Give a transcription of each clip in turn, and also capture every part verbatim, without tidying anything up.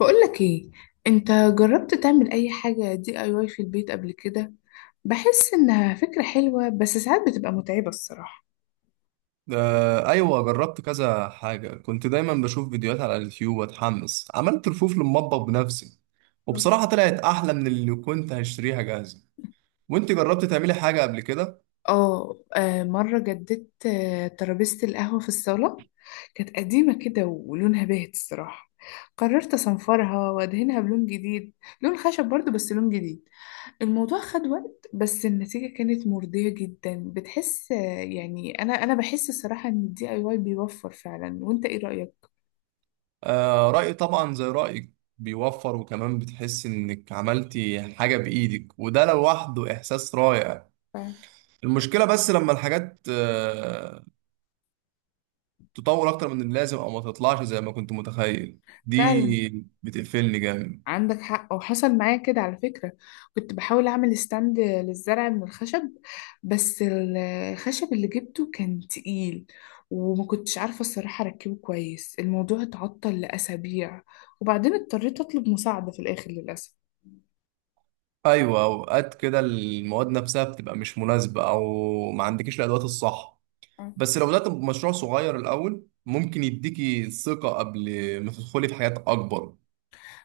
بقولك ايه؟ انت جربت تعمل اي حاجة دي اي واي في البيت قبل كده؟ بحس انها فكرة حلوة، بس ساعات بتبقى متعبة الصراحة. آه، ايوه، جربت كذا حاجه. كنت دايما بشوف فيديوهات على اليوتيوب واتحمس. عملت رفوف للمطبخ بنفسي، وبصراحه طلعت احلى من اللي كنت هشتريها جاهزه. وانت جربت تعملي حاجه قبل كده؟ اه. آه، مرة جددت آه، ترابيزة القهوة في الصالة. كانت قديمة كده ولونها باهت الصراحة. قررت اصنفرها وادهنها بلون جديد، لون خشب برضو بس لون جديد. الموضوع خد وقت، بس النتيجة كانت مرضية جدا. بتحس آه، يعني انا انا بحس الصراحة ان الدي اي واي بيوفر فعلا. وانت ايه رأيك؟ آه، رايي طبعا زي رايك، بيوفر، وكمان بتحس انك عملتي حاجه بايدك وده لوحده احساس رائع. المشكله بس لما الحاجات آه تطور اكتر من اللازم او ما تطلعش زي ما كنت متخيل، فعلا دي بتقفلني جامد. عندك حق، وحصل معايا كده على فكرة. كنت بحاول أعمل ستاند للزرع من الخشب، بس ال- الخشب اللي جبته كان تقيل، وما كنتش عارفة الصراحة أركبه كويس. الموضوع اتعطل لأسابيع، وبعدين اضطريت أطلب مساعدة في الآخر للأسف. ايوه، اوقات كده المواد نفسها بتبقى مش مناسبه او ما عندكيش الادوات الصح. أه. بس لو بدات بمشروع صغير الاول ممكن يديكي ثقه قبل ما تدخلي في حاجات اكبر.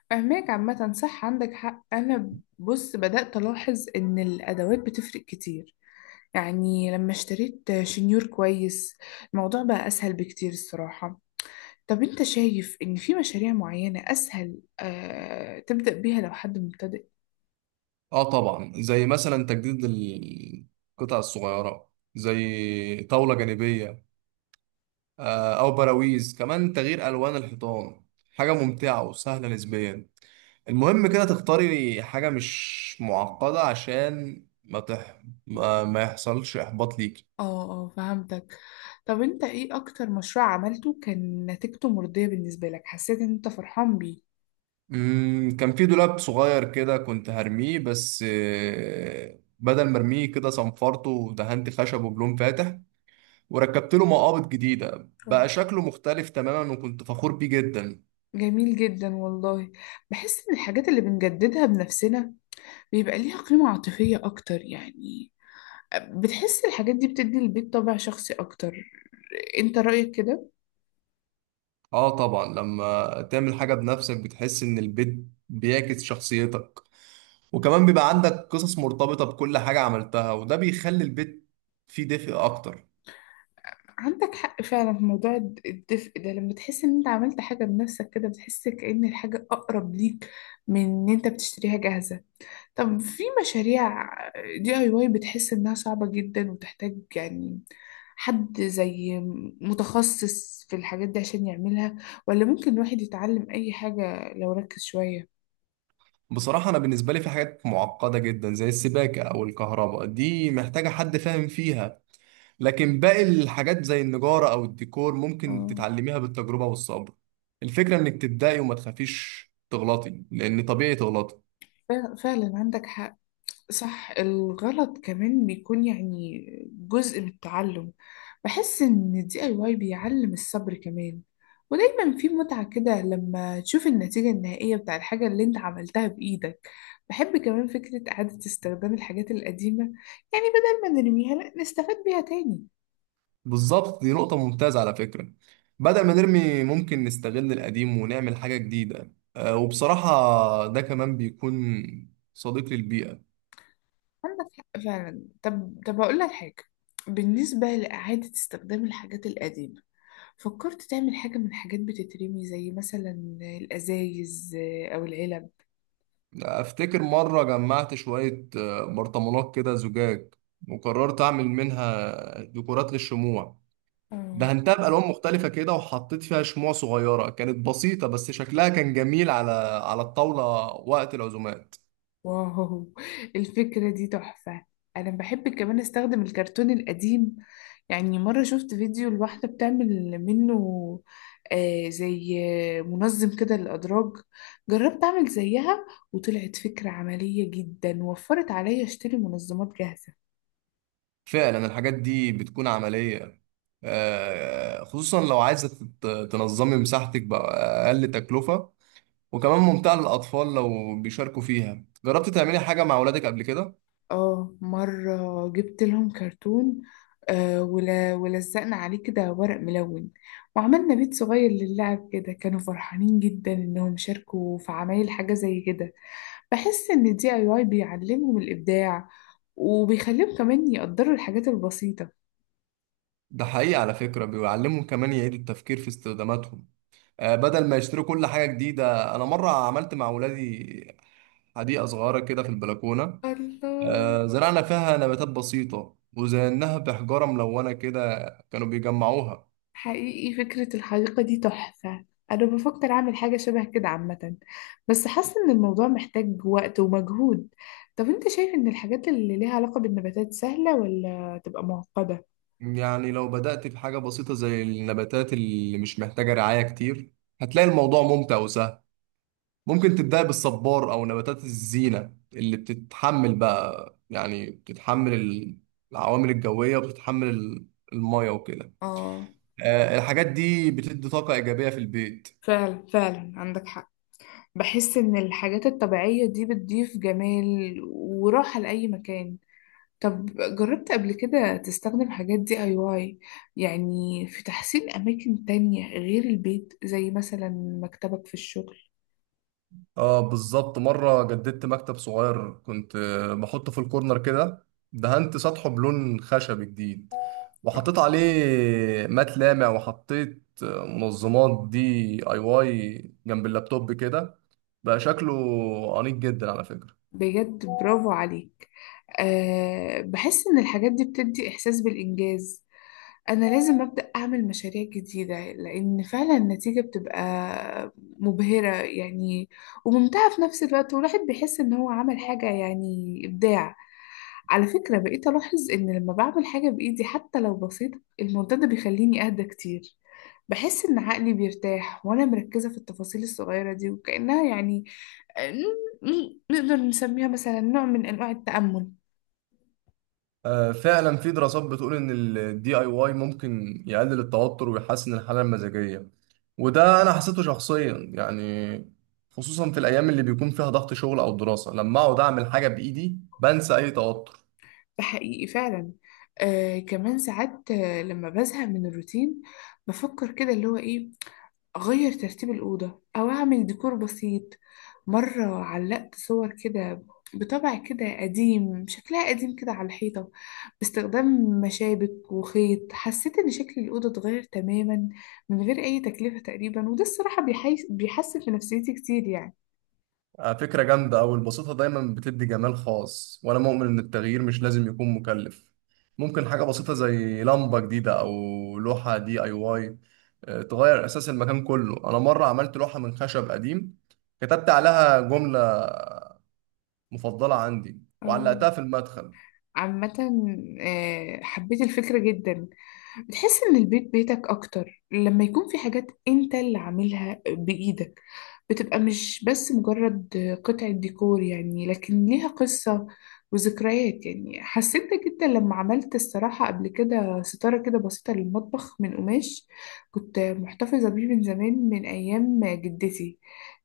فهماك عامة، صح عندك حق. أنا بص بدأت ألاحظ إن الأدوات بتفرق كتير. يعني لما اشتريت شنيور كويس الموضوع بقى أسهل بكتير الصراحة. طب انت شايف ان في مشاريع معينة اسهل آه تبدأ بيها لو حد مبتدئ؟ اه طبعا، زي مثلا تجديد القطع الصغيره، زي طاوله جانبيه، آه، او براويز، كمان تغيير الوان الحيطان، حاجه ممتعه وسهله نسبيا. المهم كده تختاري حاجه مش معقده عشان ما تح... ما ما يحصلش احباط ليكي. اه اه، فهمتك. طب انت ايه اكتر مشروع عملته كان نتيجته مرضية بالنسبة لك، حسيت ان انت فرحان بيه؟ مم، كان في دولاب صغير كده كنت هرميه، بس آه، بدل ما ارميه كده صنفرته ودهنت خشبه بلون فاتح وركبت له مقابض جديدة. اه، بقى شكله مختلف تماما وكنت فخور بيه جدا. جميل جدا والله. بحس ان الحاجات اللي بنجددها بنفسنا بيبقى ليها قيمة عاطفية اكتر، يعني بتحس الحاجات دي بتدي البيت طابع شخصي اكتر. انت رأيك كده؟ اه طبعا، لما تعمل حاجة بنفسك بتحس ان البيت بيعكس شخصيتك، وكمان بيبقى عندك قصص مرتبطة بكل حاجة عملتها، وده بيخلي البيت فيه دفء اكتر. عندك حق فعلا في موضوع الد- الدفء ده. لما تحس ان انت عملت حاجة بنفسك كده بتحس كأن الحاجة أقرب ليك، من ان انت بتشتريها جاهزة. طب في مشاريع دي اي واي بتحس انها صعبة جدا وتحتاج يعني حد زي متخصص في الحاجات دي عشان يعملها، ولا ممكن الواحد يتعلم اي حاجة لو ركز شوية؟ بصراحة أنا بالنسبة لي في حاجات معقدة جدا زي السباكة أو الكهرباء، دي محتاجة حد فاهم فيها، لكن باقي الحاجات زي النجارة أو الديكور ممكن اه، تتعلميها بالتجربة والصبر. الفكرة إنك تبدأي وما تخافيش تغلطي، لأن طبيعي تغلطي. ف- فعلا عندك حق. صح، الغلط كمان بيكون يعني جزء من التعلم. بحس إن الدي اي واي بيعلم الصبر كمان، ودايما في متعة كده لما تشوف النتيجة النهائية بتاع الحاجة اللي انت عملتها بإيدك. بحب كمان فكرة إعادة استخدام الحاجات القديمة، يعني بدل ما نرميها لأ نستفاد بيها تاني. بالظبط، دي نقطة ممتازة على فكرة. بدل ما نرمي ممكن نستغل القديم ونعمل حاجة جديدة، آه، وبصراحة ده كمان بيكون صديق للبيئة. عندك حق فعلا. طب طب أقول لك حاجة، بالنسبة لإعادة استخدام الحاجات القديمة، فكرت تعمل حاجة من حاجات بتترمي زي مثلا الأزايز آه، أو العلب؟ أفتكر مرة جمعت شوية آه، برطمانات كده زجاج، وقررت أعمل منها ديكورات للشموع. اه، دهنتها بألوان مختلفة كده وحطيت فيها شموع صغيرة. كانت بسيطة بس شكلها كان جميل على على الطاولة وقت العزومات. واو، الفكرة دي تحفة. أنا بحب كمان أستخدم الكرتون القديم. يعني مرة شفت فيديو لواحدة بتعمل منه آه زي آه، منظم كده للأدراج. جربت أعمل زيها، وطلعت فكرة عملية جدا، وفرت عليا أشتري منظمات جاهزة. فعلا الحاجات دي بتكون عملية، آه، خصوصا لو عايزة تت- تنظمي مساحتك بأقل تكلفة، وكمان ممتعة للأطفال لو بيشاركوا فيها. جربت تعملي حاجة مع أولادك قبل كده؟ اه، مرة جبت لهم كرتون آه ول- ولزقنا عليه كده ورق ملون، وعملنا بيت صغير للعب كده. كانوا فرحانين جدا انهم شاركوا في عمايل حاجة زي كده. بحس ان الدي اي واي بيعلمهم الابداع، وبيخليهم كمان يقدروا الحاجات البسيطة. ده حقيقي على فكرة، بيعلمهم كمان يعيدوا التفكير في استخداماتهم، آه، بدل ما يشتروا كل حاجة جديدة. أنا مرة عملت مع أولادي حديقة صغيرة كده في البلكونة. الله، آه، زرعنا فيها نباتات بسيطة وزيناها بحجارة ملونة كده، كانوا بيجمعوها. حقيقي فكرة الحديقة دي تحفة. أنا بفكر أعمل حاجة شبه كده عامة، بس حاسة إن الموضوع محتاج وقت ومجهود. طب أنت شايف إن الحاجات اللي ليها علاقة بالنباتات سهلة ولا تبقى معقدة؟ يعني لو بدأت في حاجة بسيطة زي النباتات اللي مش محتاجة رعاية كتير هتلاقي الموضوع ممتع وسهل. ممكن تبدأ بالصبار أو نباتات الزينة اللي بتتحمل، بقى يعني بتتحمل ال- العوامل الجوية، وبتتحمل ال- المية وكده. اه، آه، الحاجات دي بتدي طاقة إيجابية في البيت. فعلا فعلا عندك حق. بحس إن الحاجات الطبيعية دي بتضيف جمال وراحة لأي مكان. طب جربت قبل كده تستخدم حاجات دي اي واي، يعني في تحسين أماكن تانية غير البيت زي مثلا مكتبك في الشغل؟ اه بالظبط، مرة جددت مكتب صغير كنت آه، بحطه في الكورنر كده. دهنت سطحه بلون خشبي جديد وحطيت عليه مات لامع، وحطيت آه، منظمات دي اي واي جنب اللابتوب كده. بقى شكله أنيق جدا على فكرة. بجد، برافو عليك. أه، بحس إن الحاجات دي بتدي إحساس بالإنجاز. أنا لازم أبدأ أعمل مشاريع جديدة، لأن فعلا النتيجة بتبقى مبهرة يعني، وممتعة في نفس الوقت. والواحد بيحس إن هو عمل حاجة، يعني إبداع. على فكرة، بقيت ألاحظ إن لما بعمل حاجة بإيدي حتى لو بسيطة الموضوع ده بيخليني أهدى كتير. بحس إن عقلي بيرتاح وأنا مركزة في التفاصيل الصغيرة دي، وكأنها يعني ن- نقدر نسميها مثلا نوع من أنواع التأمل. آه، فعلا في دراسات بتقول ان الدي اي واي ممكن يقلل التوتر ويحسن الحاله المزاجيه، وده انا حسيته شخصيا يعني. خصوصا في الايام اللي بيكون فيها ضغط شغل او دراسه، لما اقعد اعمل حاجه بايدي بنسى اي توتر. ده حقيقي فعلا. آه، كمان ساعات آه، لما بزهق من الروتين بفكر كده اللي هو إيه، أغير ترتيب الأوضة أو أعمل ديكور بسيط. مرة علقت صور كده بطبع كده قديم، شكلها قديم كده على الحيطة باستخدام مشابك وخيط. حسيت إن شكل الأوضة اتغير تماما من غير أي تكلفة تقريبا، وده الصراحة بيحي- بيحسن في نفسيتي كتير يعني. آه، فكره جامده، او البساطه دايما بتدي جمال خاص، وانا مؤمن ان التغيير مش لازم يكون مكلف. ممكن حاجه بسيطه زي لمبه جديده او لوحه دي اي واي آه، تغير اساس المكان كله. انا مره عملت لوحه من خشب قديم كتبت عليها جمله مفضلة عندي آه. وعلقتها في المدخل. عامة آه، حبيت الفكرة جدا. بتحس إن البيت بيتك أكتر لما يكون في حاجات أنت اللي عاملها بإيدك، بتبقى مش بس مجرد قطعة ديكور يعني، لكن ليها قصة وذكريات. يعني حسيت ده جدا لما عملت الصراحة قبل كده ستارة كده بسيطة للمطبخ من قماش كنت محتفظة بيه من زمان من أيام جدتي.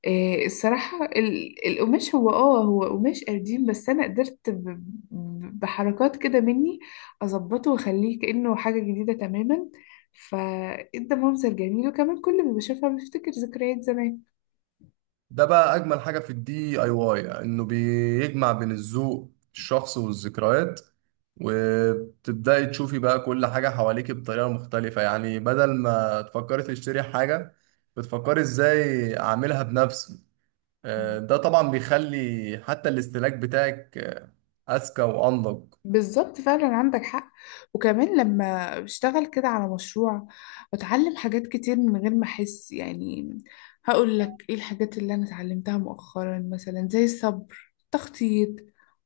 إيه الصراحة ال- القماش هو اه هو قماش قديم، بس أنا قدرت ب- ب- بحركات كده مني أظبطه وأخليه كأنه حاجة جديدة تماما. فإدى منظر جميل، وكمان كل ما بشوفها بفتكر ذكريات زمان. ده بقى أجمل حاجة في الدي أي واي، إنه بيجمع بين الذوق الشخص والذكريات. وبتبدأي تشوفي بقى كل حاجة حواليك بطريقة مختلفة، يعني بدل ما تفكري تشتري حاجة بتفكري إزاي أعملها بنفسي. آه، ده طبعا بيخلي حتى الاستهلاك بتاعك آه، أذكى وأنضج. بالظبط فعلا عندك حق. وكمان لما بشتغل كده على مشروع بتعلم حاجات كتير من غير ما احس، يعني هقول لك ايه الحاجات اللي انا اتعلمتها مؤخرا؟ مثلا زي الصبر، التخطيط،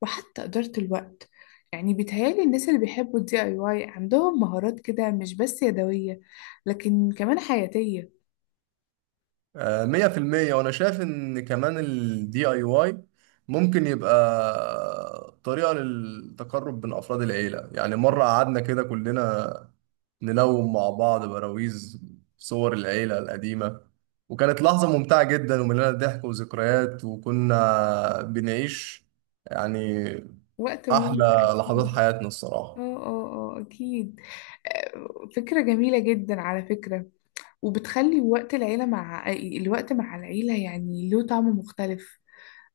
وحتى إدارة الوقت. يعني بيتهيألي الناس اللي بيحبوا الدي اي واي عندهم مهارات كده مش بس يدوية، لكن كمان حياتية. آه، مية في المية. وأنا شايف إن كمان ال دي آي واي ممكن يبقى طريقة للتقرب بين أفراد العيلة، يعني مرة قعدنا كده كلنا نلون مع بعض براويز صور العيلة القديمة، وكانت لحظة ممتعة جدا ومليانة ضحك وذكريات، وكنا بنعيش يعني وقت ممتع أحلى لحظات أكيد. حياتنا اه الصراحة. اه اه، أكيد. آه، فكرة جميلة جدا على فكرة، وبتخلي وقت العيلة، مع الوقت مع العيلة، يعني له طعم مختلف.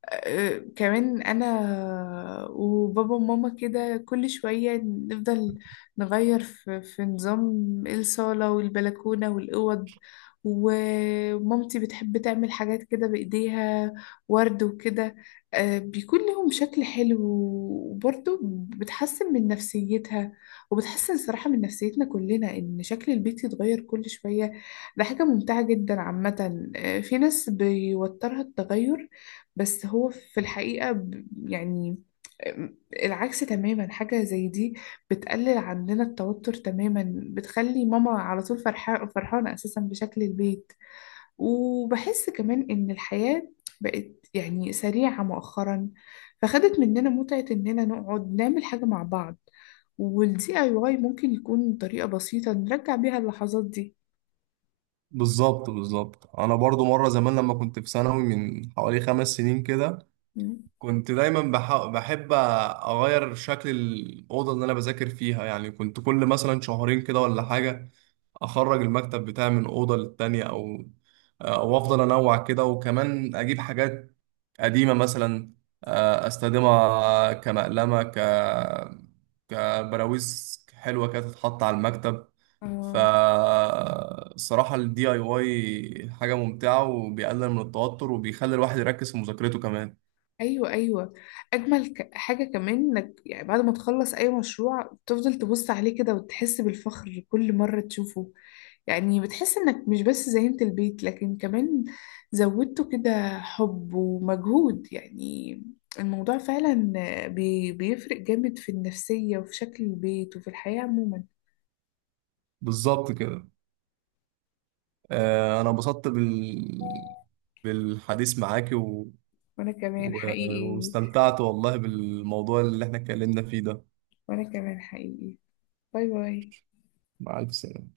آه، كمان انا وبابا وماما كده كل شوية نفضل نغير في, في نظام الصالة والبلكونة والأوض. ومامتي بتحب تعمل حاجات كده بإيديها، ورد وكده. آه، بيكون لهم شكل حلو، وبرضه بتحسن من نفسيتها، وبتحسن صراحة من نفسيتنا كلنا إن شكل البيت يتغير كل شوية. ده حاجة ممتعة جدا عامة. آه، في ناس بيوترها التغير، بس هو في الحقيقة ب- يعني آمم، العكس تماما. حاجة زي دي بتقلل عندنا التوتر تماما، بتخلي ماما على طول فرحانة فرحانة أساسا بشكل البيت. وبحس كمان إن الحياة بقت يعني سريعة مؤخرا، فخدت مننا متعة إننا نقعد نعمل حاجة مع بعض. والدي اي واي ممكن يكون طريقة بسيطة نرجع بيها اللحظات دي. بالظبط بالظبط، انا برضو مره زمان لما كنت في ثانوي من حوالي خمس سنين كده، مم. كنت دايما بح- بحب اغير شكل الاوضه اللي انا بذاكر فيها. يعني كنت كل مثلا شهرين كده ولا حاجه اخرج المكتب بتاعي من اوضه للتانيه، او او افضل انوع كده، وكمان اجيب حاجات قديمه مثلا آه، استخدمها كمقلمه، ك كبراويز حلوه كده تتحط على المكتب. آه. فالصراحه الدي اي واي حاجه ممتعه وبيقلل من التوتر وبيخلي الواحد يركز في مذاكرته كمان. ايوه ايوه، اجمل ك- حاجه كمان انك يعني بعد ما تخلص اي مشروع تفضل تبص عليه كده وتحس بالفخر كل مره تشوفه. يعني بتحس انك مش بس زينت البيت، لكن كمان زودته كده حب ومجهود يعني. الموضوع فعلا بي بيفرق جامد في النفسيه، وفي شكل البيت، وفي الحياه عموما. بالظبط كده. آه، انا انبسطت بال... بالحديث معاكي و... وانا كمان و... حقيقي. واستمتعت والله بالموضوع اللي احنا اتكلمنا فيه ده. وانا كمان حقيقي. باي باي. مع الف سلامة.